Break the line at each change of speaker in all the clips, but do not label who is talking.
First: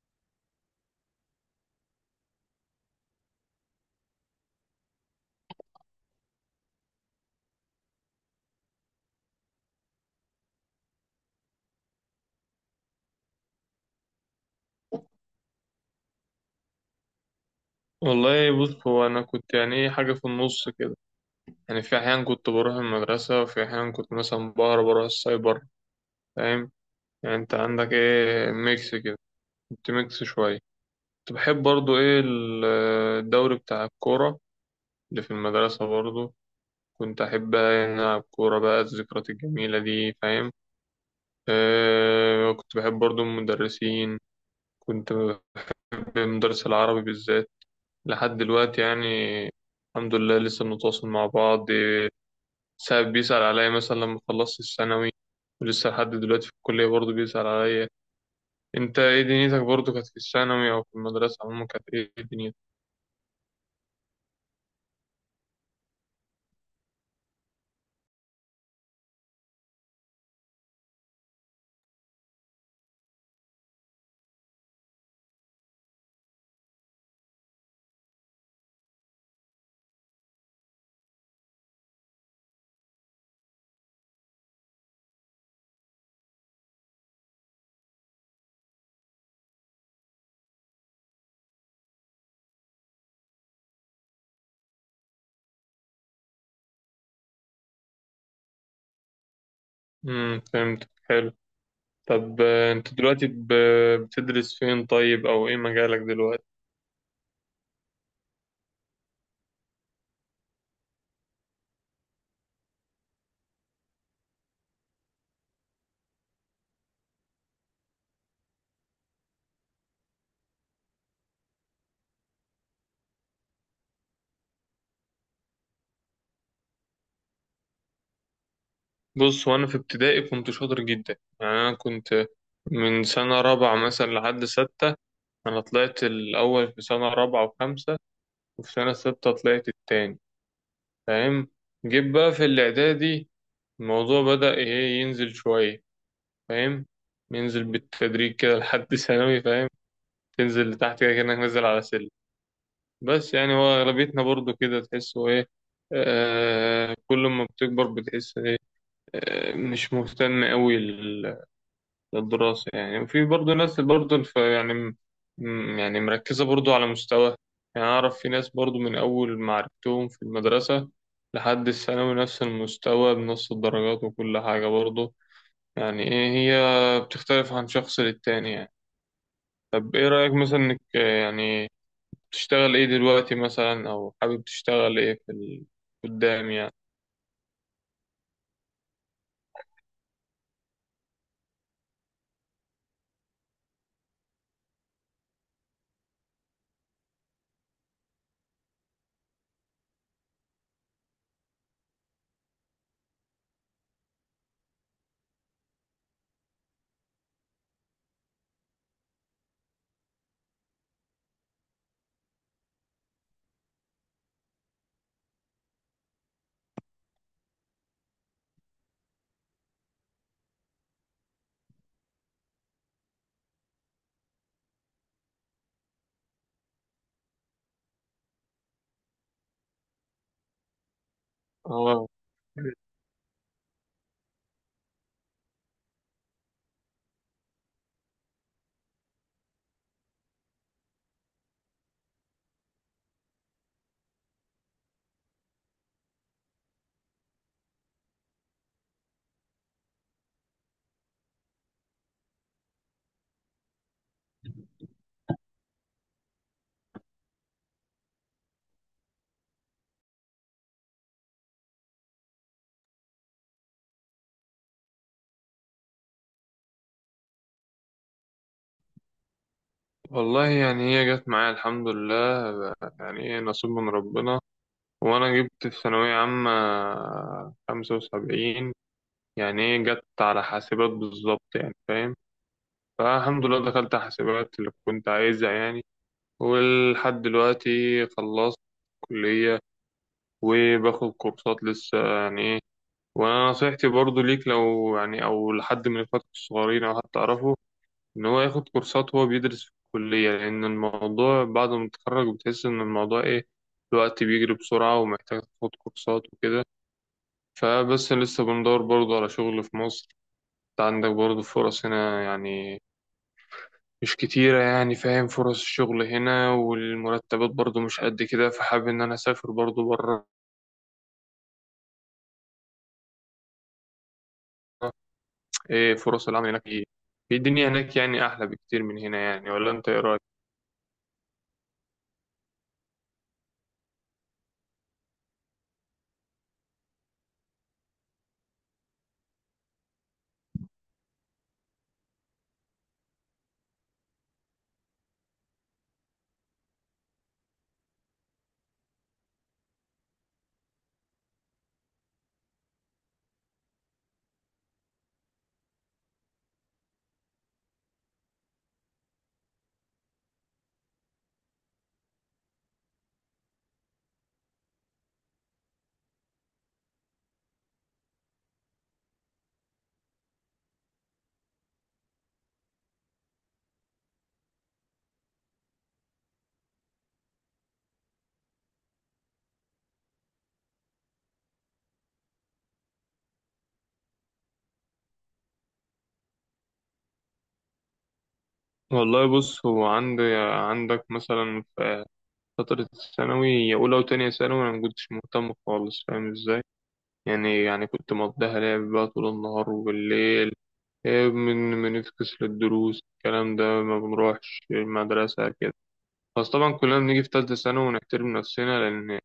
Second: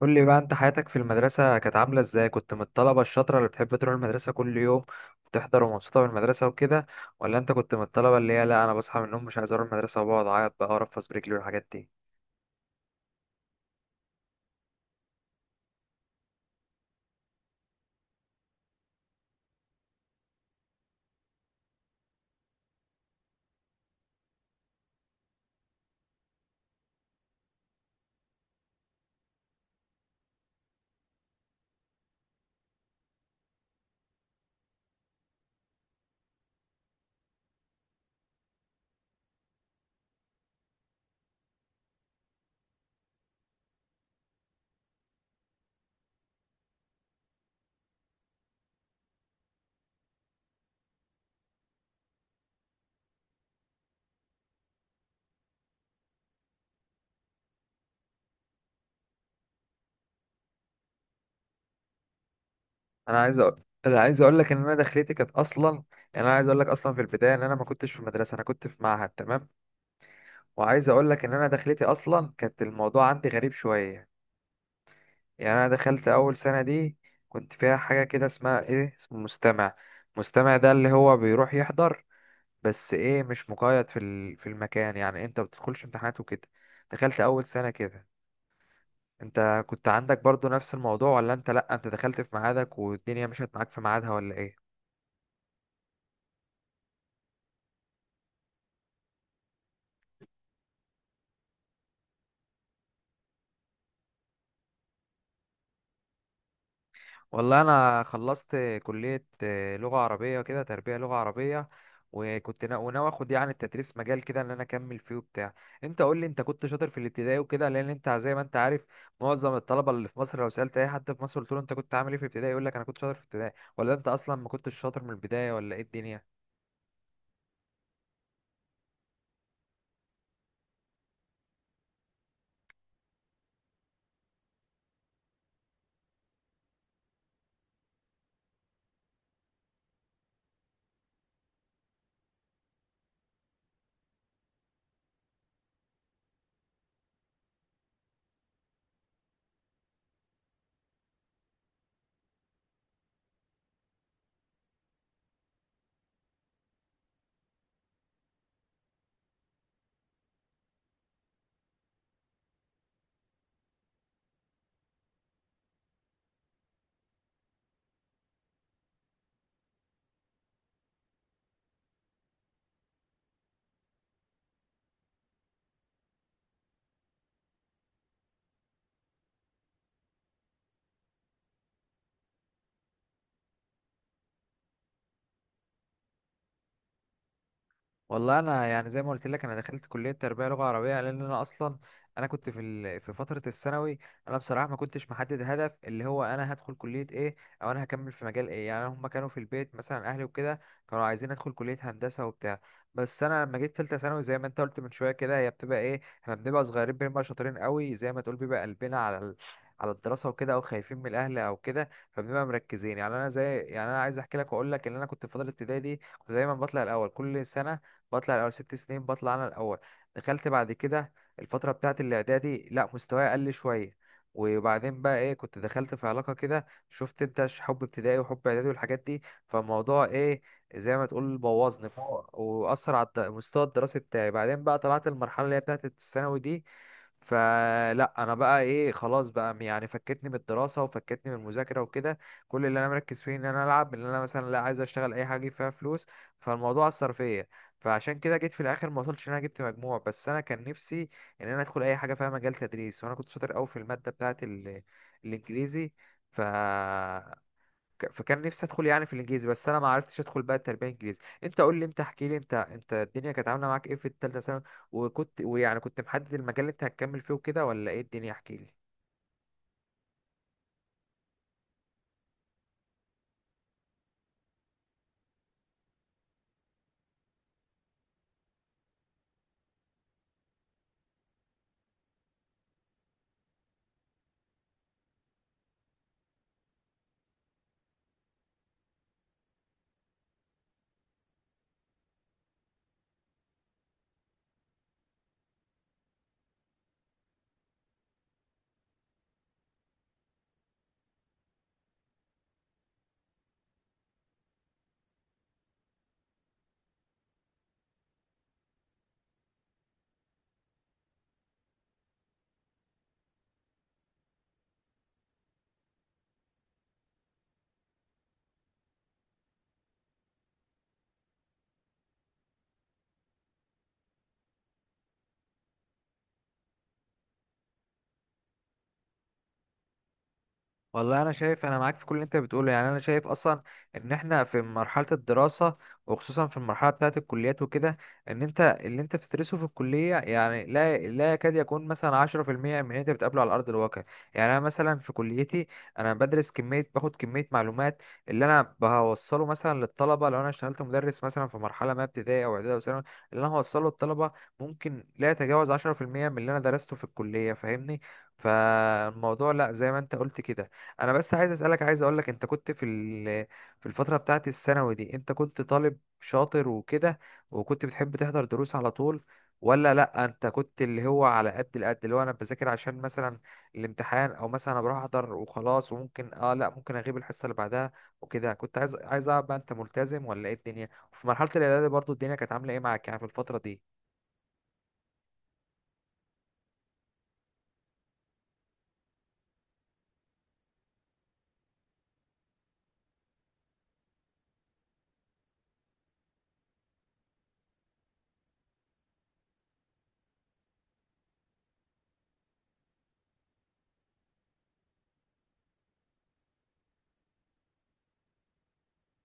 قول لي بقى، انت حياتك في المدرسة كانت عاملة ازاي؟ كنت من الطلبة الشاطرة اللي بتحب تروح المدرسة كل يوم وتحضر ومبسوطة بالمدرسة وكده، ولا انت كنت من الطلبة اللي هي لا، انا بصحى من النوم مش عايز اروح المدرسة وبقعد اعيط بقى وارفس برجلي والحاجات دي؟
والله بص، هو انا كنت يعني ايه، حاجه في النص كده. يعني في احيان كنت بروح المدرسه، وفي احيان كنت مثلا بهرب بروح السايبر، فاهم؟ يعني انت عندك ايه، ميكس كده، كنت ميكس شويه. كنت بحب برضو ايه الدوري بتاع الكوره اللي في المدرسه برضو. كنت احب العب كوره. بقى الذكريات الجميله دي، فاهم؟ أه، كنت بحب برضو المدرسين. كنت بمدرس العربي بالذات لحد دلوقتي يعني. الحمد لله لسه بنتواصل مع بعض. ساعات بيسأل عليا، مثلا لما خلصت الثانوي، ولسه لحد دلوقتي في الكلية برضه بيسأل عليا. انت ايه دنيتك برضه؟ كانت في الثانوي او في المدرسة عموما، كانت ايه دنيتك؟
انا عايز اقول لك ان انا دخلتي كانت اصلا، يعني انا عايز اقول لك اصلا في البداية ان انا ما كنتش في مدرسة، انا كنت في معهد. تمام، وعايز اقول لك ان انا دخلتي اصلا كانت الموضوع عندي غريب شوية. يعني انا دخلت اول سنة دي كنت فيها حاجة كده اسمها ايه، اسمه مستمع. مستمع ده اللي هو بيروح يحضر، بس ايه، مش مقيد في المكان، يعني انت بتدخلش امتحانات وكده. دخلت اول سنة كده. انت كنت عندك برضو نفس الموضوع، ولا انت لا، انت دخلت في ميعادك والدنيا مشيت معاك في ميعادها، ولا ايه؟
فهمت، حلو. طب انت دلوقتي بتدرس فين طيب؟ او ايه مجالك دلوقتي؟
والله انا خلصت كليه آه، لغه عربيه كده، تربيه لغه عربيه. وكنت وناوي اخد يعني التدريس مجال كده، ان انا اكمل فيه وبتاع. انت قول لي، انت كنت شاطر في الابتدائي وكده؟ لان انت زي ما انت عارف، معظم الطلبه اللي في مصر لو سالت اي حد في مصر قلت له انت كنت عامل ايه في الابتدائي يقول لك انا كنت شاطر في الابتدائي. ولا انت اصلا ما كنتش شاطر من البدايه، ولا ايه الدنيا؟
بص، وانا في ابتدائي كنت شاطر جدا، يعني انا كنت من سنة رابعة مثلا لحد ستة. انا طلعت الاول في سنة رابعة وخمسة، وفي سنة ستة طلعت التاني، فاهم؟ جيت بقى في الاعدادي، الموضوع بدأ ايه ينزل شوية، فاهم؟ ينزل بالتدريج كده لحد ثانوي، فاهم؟ تنزل لتحت كده كأنك نازل على سلم. بس يعني هو اغلبيتنا برضو كده، تحسه ايه؟ آه، كل ما بتكبر بتحس ايه؟ آه، مش مهتم قوي للدراسة يعني. وفي برضه ناس برضه يعني يعني مركزة برضه على مستوى. يعني أعرف في ناس برضه، من أول ما عرفتهم في المدرسة لحد الثانوي، نفس المستوى بنفس الدرجات وكل حاجة برضه. يعني إيه، هي بتختلف عن شخص للتاني يعني. طب إيه رأيك مثلا إنك يعني بتشتغل إيه دلوقتي مثلا، أو حابب تشتغل إيه في قدام يعني؟
والله انا يعني زي ما قلت لك انا دخلت كليه تربيه لغه عربيه، لان انا اصلا انا كنت في فتره الثانوي. انا بصراحه ما كنتش محدد هدف، اللي هو انا هدخل كليه ايه او انا هكمل في مجال ايه. يعني هم كانوا في البيت مثلا، اهلي وكده، كانوا عايزين ادخل كليه هندسه وبتاع. بس انا لما جيت ثالثه ثانوي، زي ما انت قلت من شويه كده، هي بتبقى ايه، احنا بنبقى صغيرين بنبقى شاطرين قوي، زي ما تقول بيبقى قلبنا على ال... على الدراسه وكده، او خايفين من الاهل او كده، فبنبقى مركزين. يعني انا زي، يعني انا عايز احكي لك واقول لك ان انا كنت في فتره ابتدائي دي كنت دايما بطلع الاول كل سنه، بطلع الاول ست سنين بطلع انا الاول. دخلت بعد كده الفتره بتاعه الاعدادي، لا، مستواي قل شويه. وبعدين بقى ايه، كنت دخلت في علاقه كده، شفت، انت حب ابتدائي وحب اعدادي والحاجات دي، فالموضوع ايه، زي ما تقول، بوظني
اه
واثر على المستوى الدراسي بتاعي. بعدين بقى طلعت المرحله اللي هي بتاعه الثانوي دي، فلا، انا بقى ايه، خلاص بقى يعني، فكتني من الدراسه وفكتني من المذاكره وكده. كل اللي انا مركز فيه ان انا العب، ان انا مثلا لا، عايز اشتغل اي حاجه فيها فلوس. فالموضوع اثر فيا، فعشان كده جيت في الاخر ما وصلتش ان انا جبت مجموع، بس انا كان نفسي ان انا ادخل اي حاجه فيها مجال تدريس. وانا كنت شاطر قوي في الماده بتاعه ال... الانجليزي. ف... فكان نفسي ادخل يعني في الانجليزي، بس انا ما عرفتش ادخل بقى التربيه الانجليزي. انت قول لي، انت احكي لي، انت الدنيا كانت عامله معاك ايه في الثالثه ثانوي؟ وكنت، ويعني كنت محدد المجال اللي انت هتكمل فيه وكده، ولا ايه الدنيا؟ احكي لي.
والله، يعني هي جت معايا الحمد لله، يعني إيه نصيب من ربنا. وأنا جبت في ثانوية عامة 75، يعني إيه، جت على حاسبات بالظبط، يعني فاهم؟ فالحمد لله دخلت حاسبات اللي كنت عايزها يعني. ولحد دلوقتي خلصت كلية وباخد كورسات لسه، يعني إيه. وأنا نصيحتي برضو ليك، لو يعني أو لحد من إخواتك الصغيرين أو حد تعرفه، إن هو ياخد كورسات وهو بيدرس في الكلية. لأن الموضوع بعد ما تتخرج بتحس إن الموضوع إيه، الوقت بيجري بسرعة ومحتاج تاخد كورسات وكده. فبس لسه بندور برضه على شغل في مصر. انت عندك برضه فرص هنا يعني، مش كتيرة يعني، فاهم؟ فرص الشغل هنا والمرتبات برضه مش قد كده، فحابب إن أنا أسافر برضه بره. إيه فرص العمل هناك؟ إيه في الدنيا هناك؟ يعني أحلى بكتير من هنا يعني، ولا أنت إيه رأيك؟
والله انا شايف، انا معاك في كل اللي انت بتقوله. يعني انا شايف اصلا ان احنا في مرحله الدراسه، وخصوصا في المرحله بتاعه الكليات وكده، ان انت اللي انت بتدرسه في الكليه يعني لا يكاد يكون مثلا 10% من اللي انت بتقابله على ارض الواقع. يعني انا مثلا في كليتي انا بدرس كميه، باخد كميه معلومات، اللي انا بوصله مثلا للطلبه لو انا اشتغلت مدرس مثلا في مرحله ما، ابتدائي او اعدادي او ثانوي، اللي انا هوصله للطلبه ممكن لا يتجاوز 10% من اللي انا درسته في الكليه، فاهمني؟ فالموضوع لا، زي ما انت قلت كده. انا بس عايز اسالك، عايز اقول لك، انت كنت في ال-، في الفتره بتاعه الثانوي دي، انت كنت طالب شاطر وكده، وكنت بتحب تحضر دروس على طول، ولا لا، انت كنت اللي هو على قد القد، اللي هو انا بذاكر عشان مثلا الامتحان، او مثلا انا بروح احضر وخلاص، وممكن اه، لا، ممكن اغيب الحصه اللي بعدها وكده؟ كنت عايز، عايز اعرف بقى، انت ملتزم ولا ايه الدنيا؟ وفي مرحله الاعدادي برضو الدنيا كانت عامله ايه معاك، يعني في الفتره دي؟
والله بص، هو عندك مثلا في فترة الثانوي أولى وتانية ثانوي، أنا مكنتش مهتم خالص، فاهم إزاي؟ يعني كنت مقضيها لعب بقى طول النهار وبالليل، من بنفكس للدروس الكلام ده، ما بنروحش المدرسة كده. بس طبعا كلنا بنيجي في تالتة ثانوي ونحترم نفسنا، لأن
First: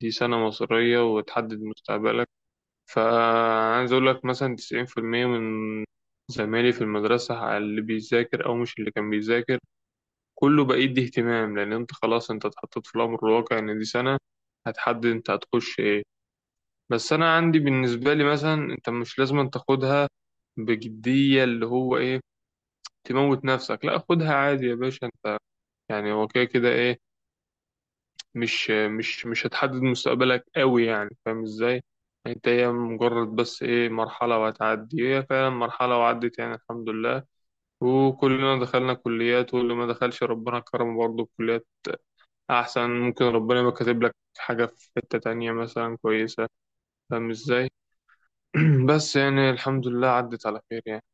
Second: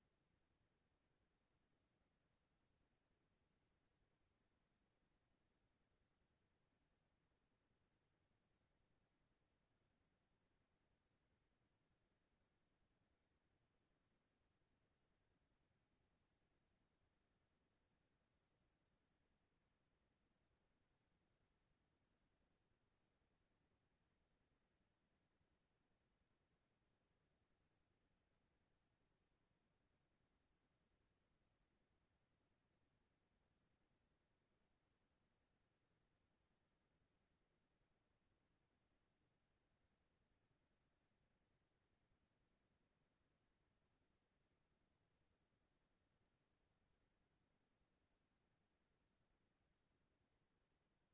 دي سنة مصيرية وتحدد مستقبلك. فعايز أقول لك مثلا، 90% من زمايلي في المدرسة، على اللي بيذاكر أو مش اللي كان بيذاكر، كله بقى يدي اهتمام. لأن أنت خلاص، أنت اتحطيت في الأمر الواقع، إن دي سنة هتحدد أنت هتخش إيه. بس أنا عندي بالنسبة لي مثلا، أنت مش لازم تاخدها بجدية اللي هو ايه، تموت نفسك. لا، خدها عادي يا باشا انت، يعني هو كده كده ايه، مش هتحدد مستقبلك قوي يعني، فاهم ازاي؟ انت هي مجرد بس ايه، مرحلة وهتعدي، هي فعلا مرحلة وعدت يعني الحمد لله. وكلنا دخلنا كليات، واللي ما دخلش ربنا كرمه برضه بكليات احسن. ممكن ربنا يبقى كاتب لك حاجة في حتة تانية مثلا كويسة، فاهم ازاي؟ بس يعني الحمد لله عدت على خير يعني.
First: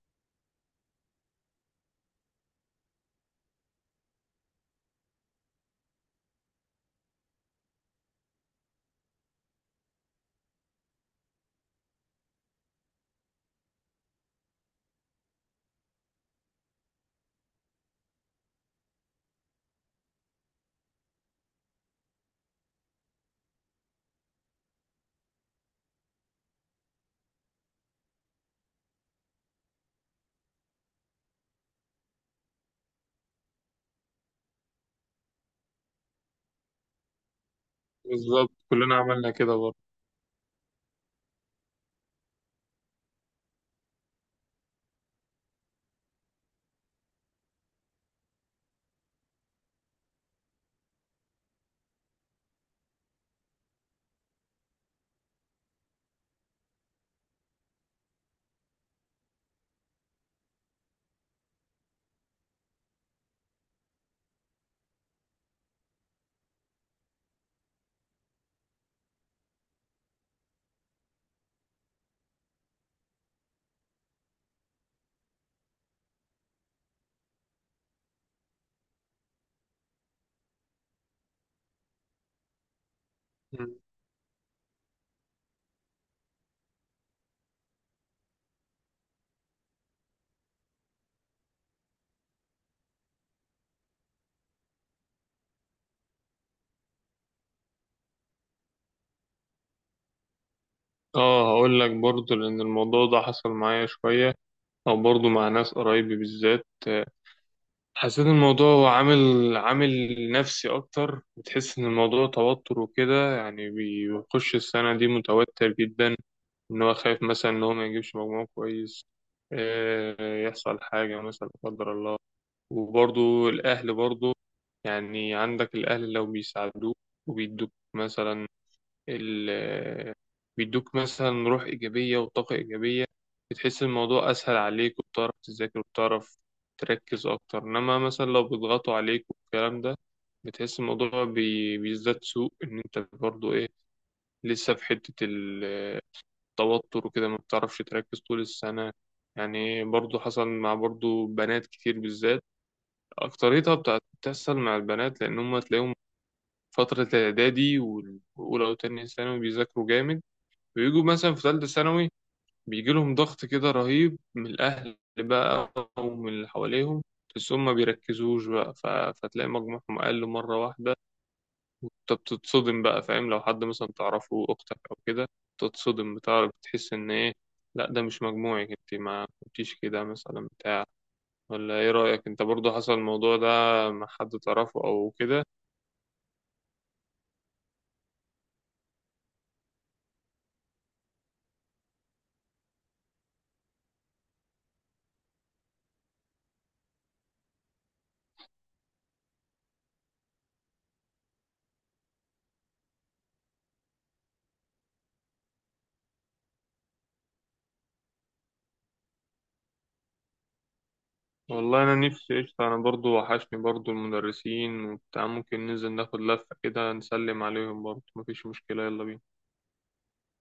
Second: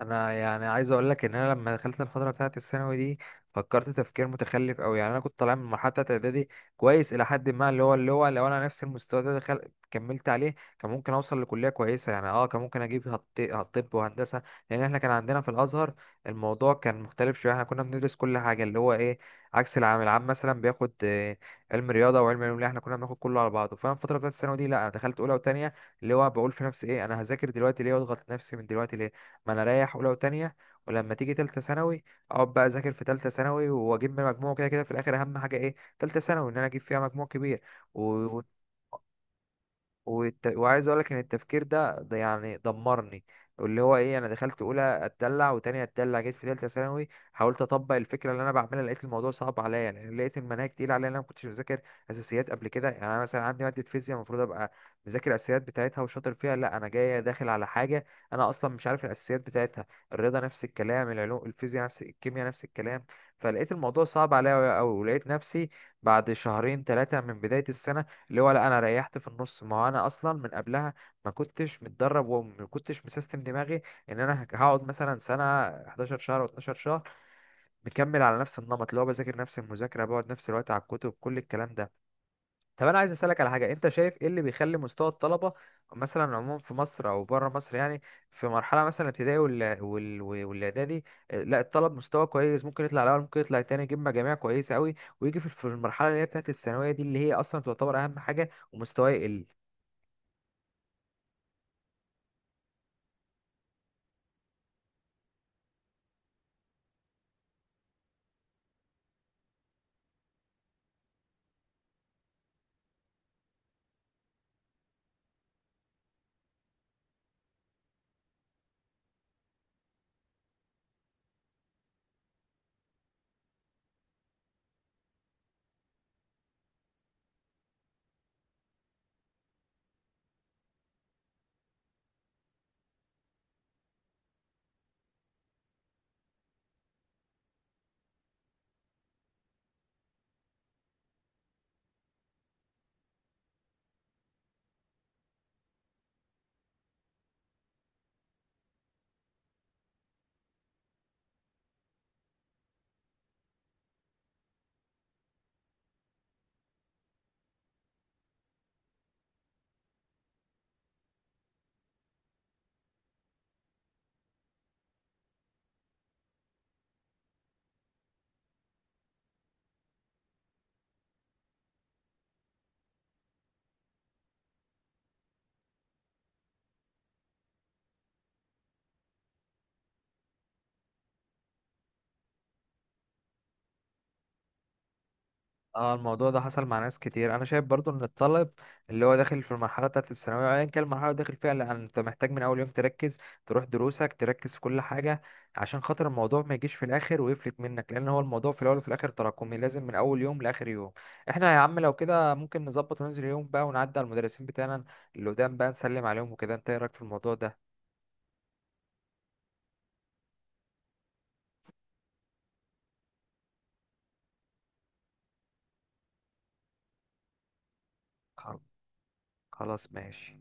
انا يعني عايز اقول لك ان انا لما دخلت الفتره بتاعه الثانوي دي فكرت تفكير متخلف قوي. يعني انا كنت طالع من المرحله بتاعه اعدادي كويس الى حد ما، اللي هو، اللي هو لو انا نفس المستوى ده دخل كملت عليه، كان ممكن اوصل لكليه كويسه، يعني اه، كان ممكن اجيب هتطب وهندسه. لان احنا كان عندنا في الازهر الموضوع كان مختلف شويه، احنا كنا بندرس كل حاجه، اللي هو ايه، عكس العام. العام مثلا بياخد آه، علم رياضه وعلم علوم، لا، احنا كنا بناخد كله على بعضه. فانا الفتره بتاعه الثانوي دي لا، انا دخلت اولى وثانيه، اللي هو بقول في نفسي ايه، انا هذاكر دلوقتي ليه واضغط نفسي من دلوقتي ليه، ما انا اريح اولى وتانية، ولما تيجي تالتة ثانوي اقعد بقى اذاكر في تالتة ثانوي واجيب من مجموع، كده كده في الاخر اهم حاجة ايه، تالتة ثانوي ان انا اجيب فيها مجموع كبير. و-
بالظبط، كلنا عملنا كده
وعايز اقول لك ان التفكير ده يعني دمرني، اللي هو ايه، انا دخلت اولى اتدلع، وتانية اتدلع، جيت في تالتة ثانوي حاولت اطبق الفكره اللي انا بعملها، لقيت الموضوع صعب عليا. يعني لقيت المناهج تقيله عليا، انا ما كنتش مذاكر اساسيات قبل كده. يعني انا مثلا عندي ماده فيزياء المفروض ابقى مذاكر الاساسيات بتاعتها وشاطر فيها، لا، انا جاي داخل على حاجه انا اصلا مش عارف الاساسيات بتاعتها. الرياضه نفس الكلام، العلوم الفيزياء نفس، الكيمياء نفس الكلام. فلقيت الموضوع صعب عليا قوي، ولقيت نفسي بعد شهرين ثلاثه من بدايه السنه، اللي هو لا، انا ريحت في النص. ما هو انا اصلا من قبلها ما كنتش متدرب، وما كنتش مسيستم دماغي ان انا هقعد مثلا سنه، 11 شهر و12 شهر مكمل على نفس النمط، اللي هو بذاكر نفس المذاكره، بقعد نفس الوقت على الكتب، كل الكلام ده. طب انا عايز اسالك على حاجه،
برضه.
انت شايف ايه اللي بيخلي مستوى الطلبه مثلا عموما في مصر او بره مصر، يعني في مرحله مثلا الابتدائي والاعدادي آه، لا الطلب مستوى كويس، ممكن يطلع الاول ممكن يطلع التاني، يجيب مجاميع كويسه قوي، ويجي في المرحله اللي هي بتاعت الثانويه دي، اللي هي اصلا تعتبر اهم حاجه، ومستواه يقل؟
اه، هقول لك برضه. لان الموضوع ده حصل معايا شويه، او برضه مع ناس قرايبي بالذات. حسيت الموضوع هو عامل نفسي اكتر. بتحس ان الموضوع توتر وكده يعني، بيخش السنه دي متوتر جدا، ان هو خايف مثلا ان هو ما يجيبش مجموع كويس، يحصل حاجه مثلا لا قدر الله. وبرضه الاهل برضه، يعني عندك الاهل لو بيساعدوك وبيدوك مثلا ال- آه، بيدوك مثلا روح إيجابية وطاقة إيجابية، بتحس الموضوع أسهل عليك، وبتعرف تذاكر وبتعرف تركز أكتر. إنما مثلا لو بيضغطوا عليك والكلام ده، بتحس الموضوع بيزداد سوء، إن أنت برضو إيه، لسه في حتة التوتر وكده، ما بتعرفش تركز طول السنة. يعني برضو حصل مع برضو بنات كتير بالذات، أكتريتها بتحصل مع البنات، لأن هم تلاقيهم فترة الإعدادي وأولى وتانية ثانوي بيذاكروا جامد. بيجوا مثلا في ثالثة ثانوي، بيجي لهم ضغط كده رهيب من الأهل بقى ومن اللي حواليهم، بس هم ما بيركزوش بقى. فتلاقي مجموعهم أقل مرة واحدة، وأنت بتتصدم بقى، فاهم؟ لو حد مثلا تعرفه، أختك أو كده، تتصدم، بتعرف، بتحس إن إيه، لا ده مش مجموعك أنت، ما كنتيش كده مثلا بتاع. ولا إيه رأيك؟ أنت برضو حصل الموضوع ده مع حد تعرفه أو كده؟
اه، الموضوع ده حصل مع ناس كتير. انا شايف برضو ان الطالب اللي هو داخل في المرحله بتاعه الثانويه، ايا كان المرحله اللي داخل فيها، لأ، انت محتاج من اول يوم تركز، تروح دروسك، تركز في كل حاجه، عشان خاطر الموضوع ما يجيش في الاخر ويفلت منك. لان هو الموضوع في الاول وفي الاخر تراكمي، لازم من اول يوم لاخر يوم. احنا يا عم لو كده ممكن نظبط وننزل يوم بقى، ونعدي على المدرسين بتاعنا اللي قدام بقى، نسلم عليهم وكده. انت ايه رايك في الموضوع ده؟
والله انا نفسي قشطة. انا برضو وحشني برضو المدرسين وبتاع، ممكن ننزل ناخد لفة كده نسلم عليهم برضو، مفيش
خل-
مشكلة، يلا بينا.
خلاص ماشي.